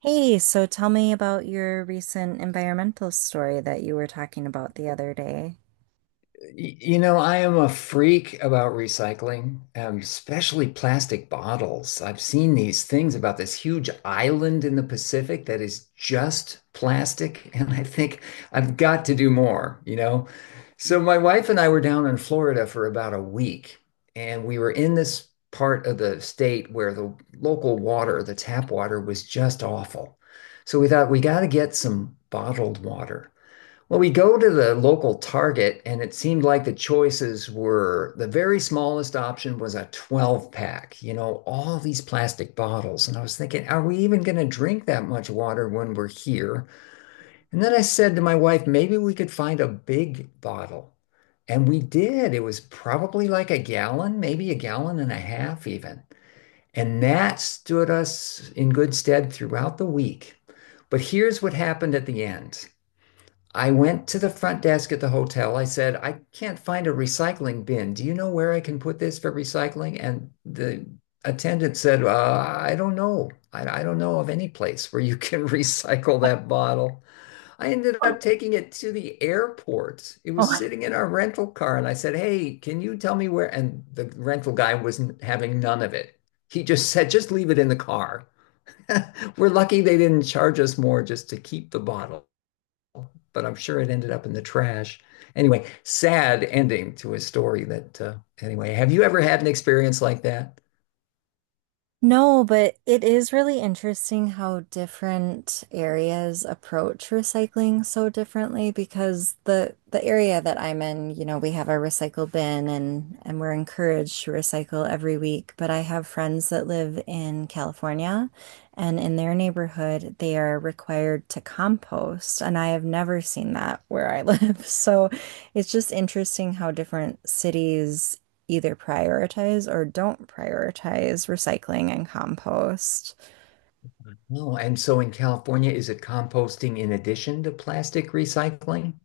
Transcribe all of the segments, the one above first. Hey, so tell me about your recent environmental story that you were talking about the other day. You know, I am a freak about recycling, especially plastic bottles. I've seen these things about this huge island in the Pacific that is just plastic, and I think I've got to do more, you know? So my wife and I were down in Florida for about a week, and we were in this part of the state where the local water, the tap water, was just awful. So we thought we got to get some bottled water. Well, we go to the local Target, and it seemed like the choices were the very smallest option was a 12 pack, you know, all these plastic bottles. And I was thinking, are we even going to drink that much water when we're here? And then I said to my wife, maybe we could find a big bottle. And we did. It was probably like a gallon, maybe a gallon and a half, even. And that stood us in good stead throughout the week. But here's what happened at the end. I went to the front desk at the hotel. I said, I can't find a recycling bin. Do you know where I can put this for recycling? And the attendant said, I don't know. I don't know of any place where you can recycle that bottle. I ended up taking it to the airport. It was sitting in our rental car. And I said, Hey, can you tell me where? And the rental guy wasn't having none of it. He just said, Just leave it in the car. We're lucky they didn't charge us more just to keep the bottle, but I'm sure it ended up in the trash. Anyway, sad ending to a story that, anyway, have you ever had an experience like that? No, but it is really interesting how different areas approach recycling so differently because the area that I'm in, you know, we have our recycle bin, and we're encouraged to recycle every week, but I have friends that live in California and in their neighborhood they are required to compost and I have never seen that where I live. So it's just interesting how different cities either prioritize or don't prioritize recycling and compost. No. And so in California, is it composting in addition to plastic recycling?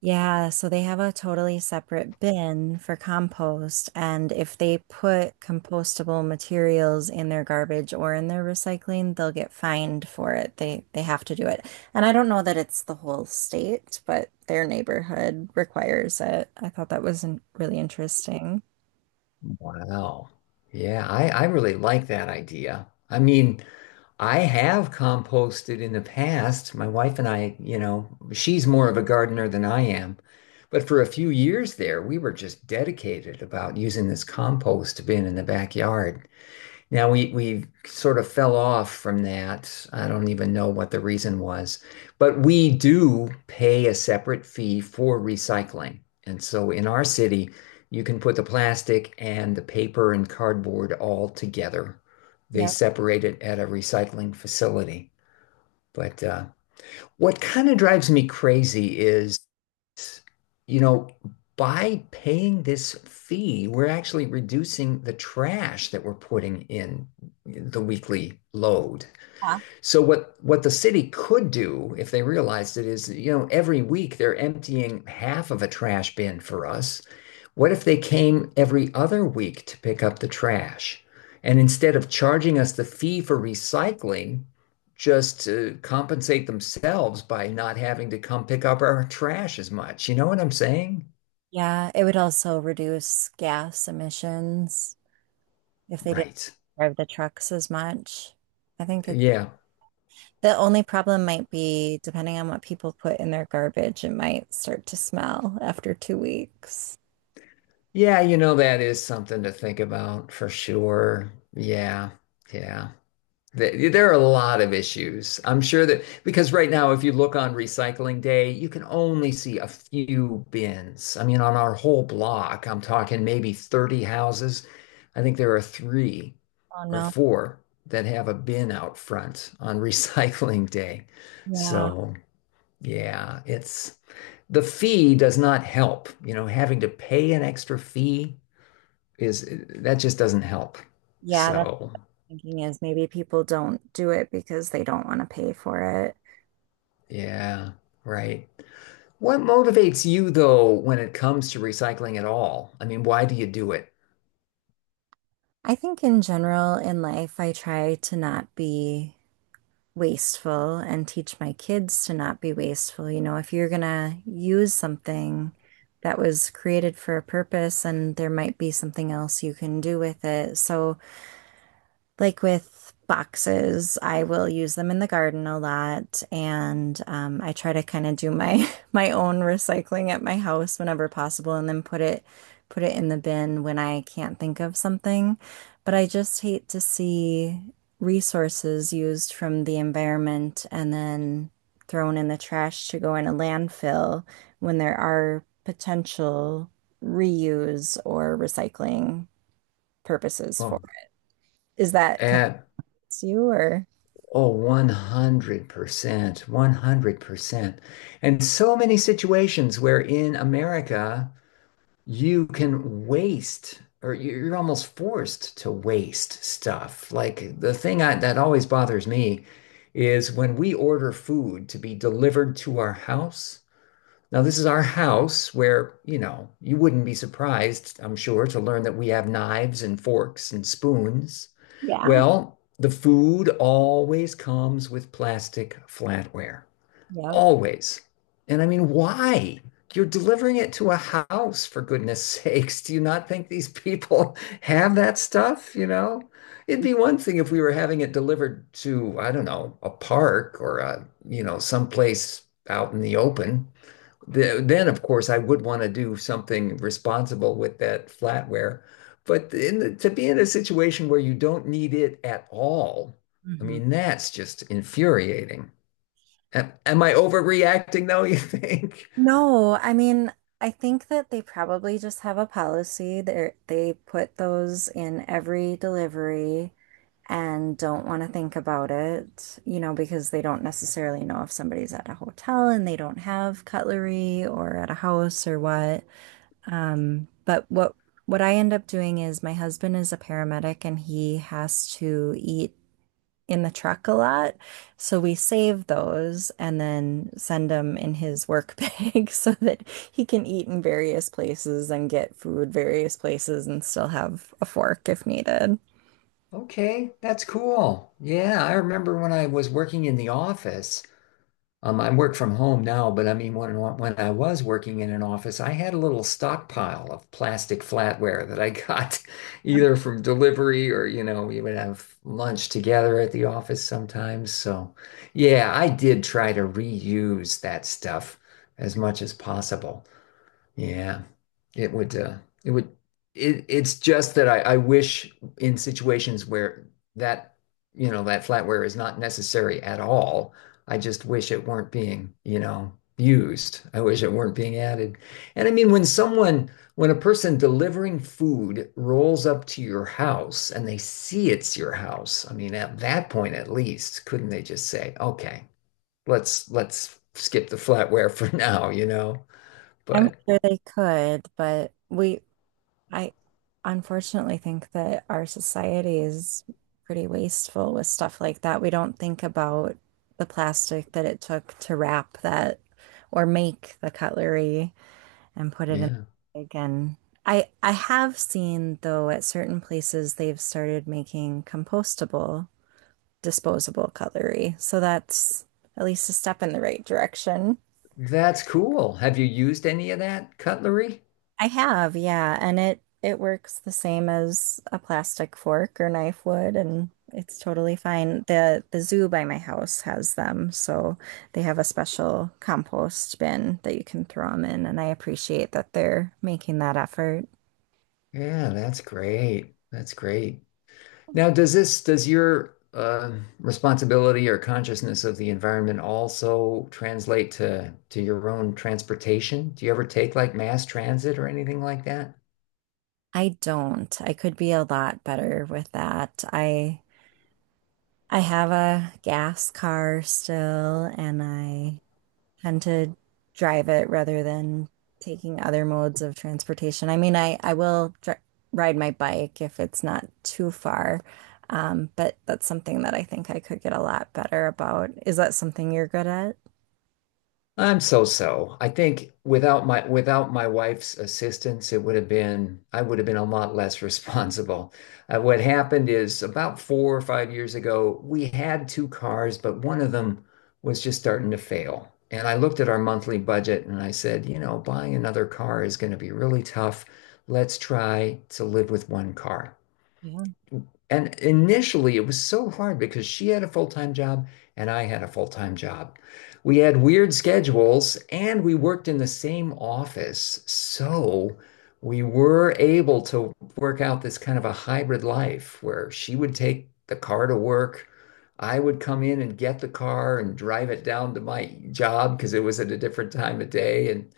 Yeah, so they have a totally separate bin for compost. And if they put compostable materials in their garbage or in their recycling, they'll get fined for it. They have to do it. And I don't know that it's the whole state, but their neighborhood requires it. I thought that was really interesting. Wow. Yeah, I really like that idea. I mean, I have composted in the past. My wife and I, you know, she's more of a gardener than I am. But for a few years there, we were just dedicated about using this compost bin in the backyard. Now we sort of fell off from that. I don't even know what the reason was, but we do pay a separate fee for recycling. And so in our city, you can put the plastic and the paper and cardboard all together. They Yep. separate it at a recycling facility. But what kind of drives me crazy is, you know, by paying this fee, we're actually reducing the trash that we're putting in the weekly load. Yeah, So what the city could do if they realized it is, you know, every week they're emptying half of a trash bin for us. What if they came every other week to pick up the trash? And instead of charging us the fee for recycling, just to compensate themselves by not having to come pick up our trash as much. You know what I'm saying? yeah, it would also reduce gas emissions if they didn't Right. drive the trucks as much. I think it's Yeah. the only problem might be, depending on what people put in their garbage, it might start to smell after two weeks. Yeah, you know, that is something to think about for sure. Yeah. Yeah. There are a lot of issues. I'm sure that because right now, if you look on Recycling Day, you can only see a few bins. I mean, on our whole block, I'm talking maybe 30 houses. I think there are three Oh or no. four that have a bin out front on Recycling Day. Yeah. So, yeah, it's the fee does not help. You know, having to pay an extra fee is that just doesn't help. Yeah, that's So, what I'm thinking is maybe people don't do it because they don't want to pay for it. yeah, right. What motivates you though when it comes to recycling at all? I mean, why do you do it? I think in general in life, I try to not be wasteful and teach my kids to not be wasteful. You know, if you're gonna use something that was created for a purpose, and there might be something else you can do with it. So like with boxes, I will use them in the garden a lot, and I try to kind of do my my own recycling at my house whenever possible, and then put it in the bin when I can't think of something. But I just hate to see resources used from the environment and then thrown in the trash to go in a landfill when there are potential reuse or recycling purposes for Oh, it. Is that kind At it's you or? oh, 100%, 100%. And so many situations where in America you can waste or you're almost forced to waste stuff. Like that always bothers me is when we order food to be delivered to our house. Now, this is our house where, you know, you wouldn't be surprised, I'm sure, to learn that we have knives and forks and spoons. Yeah. Well, the food always comes with plastic flatware. Yep. Always. And I mean, why? You're delivering it to a house, for goodness sakes. Do you not think these people have that stuff? You know, it'd be one thing if we were having it delivered to, I don't know, a park or you know, someplace out in the open then of course I would want to do something responsible with that flatware. But to be in a situation where you don't need it at all, I Mhm. mean, that's just infuriating. Am I overreacting though, you think? No, I mean, I think that they probably just have a policy that they put those in every delivery and don't want to think about it, you know, because they don't necessarily know if somebody's at a hotel and they don't have cutlery or at a house or what. But what I end up doing is my husband is a paramedic and he has to eat in the truck a lot. So we save those and then send them in his work bag so that he can eat in various places and get food various places and still have a fork if needed. Okay, that's cool. Yeah, I remember when I was working in the office. I work from home now, but I mean, when I was working in an office, I had a little stockpile of plastic flatware that I got either from delivery or, you know, we would have lunch together at the office sometimes. So, yeah, I did try to reuse that stuff as much as possible. Yeah. It would, uh, it would, it's just that I wish in situations where that, you know, that flatware is not necessary at all. I just wish it weren't being, you know, used. I wish it weren't being added. And I mean, when a person delivering food rolls up to your house and they see it's your house, I mean, at that point at least, couldn't they just say, okay, let's skip the flatware for now, you know? I'm But sure they could, but I unfortunately think that our society is pretty wasteful with stuff like that. We don't think about the plastic that it took to wrap that or make the cutlery and put it in yeah. again. I have seen though at certain places they've started making compostable, disposable cutlery. So that's at least a step in the right direction. That's cool. Have you used any of that cutlery? I have, yeah, and it works the same as a plastic fork or knife would and it's totally fine. The zoo by my house has them, so they have a special compost bin that you can throw them in and I appreciate that they're making that effort. Yeah, that's great. That's great. Now, does your responsibility or consciousness of the environment also translate to your own transportation? Do you ever take like mass transit or anything like that? I don't. I could be a lot better with that. I have a gas car still, and I tend to drive it rather than taking other modes of transportation. I mean, I will dri ride my bike if it's not too far, but that's something that I think I could get a lot better about. Is that something you're good at? I'm so so. I think without my wife's assistance, it would have been I would have been a lot less responsible. What happened is about 4 or 5 years ago, we had two cars, but one of them was just starting to fail. And I looked at our monthly budget and I said, you know, buying another car is going to be really tough. Let's try to live with one car. Yeah. And initially, it was so hard because she had a full-time job and I had a full-time job. We had weird schedules and we worked in the same office. So we were able to work out this kind of a hybrid life where she would take the car to work. I would come in and get the car and drive it down to my job because it was at a different time of day. And,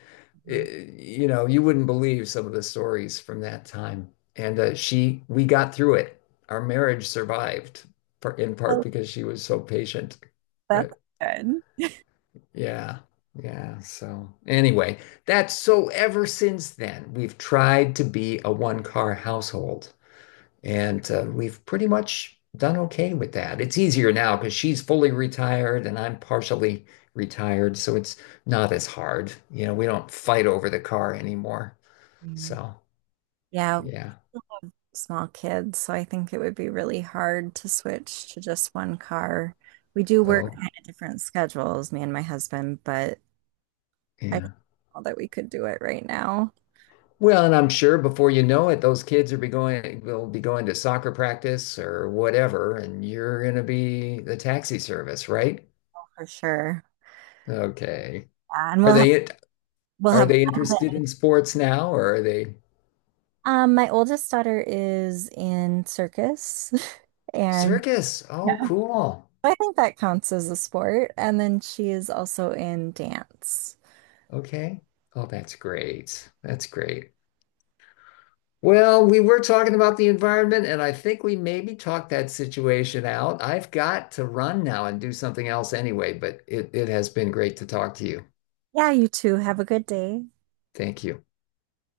Mhm. You know, you wouldn't believe some of the stories from that time. And we got through it, our marriage survived in part Oh, because she was so patient. that's But good. yeah, yeah. So anyway, that's so ever since then, we've tried to be a one car household and we've pretty much done okay with that. It's easier now because she's fully retired and I'm partially retired. So it's not as hard. You know, we don't fight over the car anymore. So Yeah. Yeah. yeah. Small kids, so I think it would be really hard to switch to just one car. We do work So kind of different schedules, me and my husband, but I don't yeah. know that we could do it right now, Well, and I'm sure before you know it, those kids are be going will be going to soccer practice or whatever, and you're going to be the taxi service, right? for sure. Okay. Yeah, and Are they we'll are have they interested in sports now, or are they my oldest daughter is in circus and circus? yeah. Oh, cool. I think that counts as a sport. And then she is also in dance. Okay. Oh, that's great. That's great. Well, we were talking about the environment, and I think we maybe talked that situation out. I've got to run now and do something else anyway, but it has been great to talk to you. Yeah, you two have a good day. Thank you.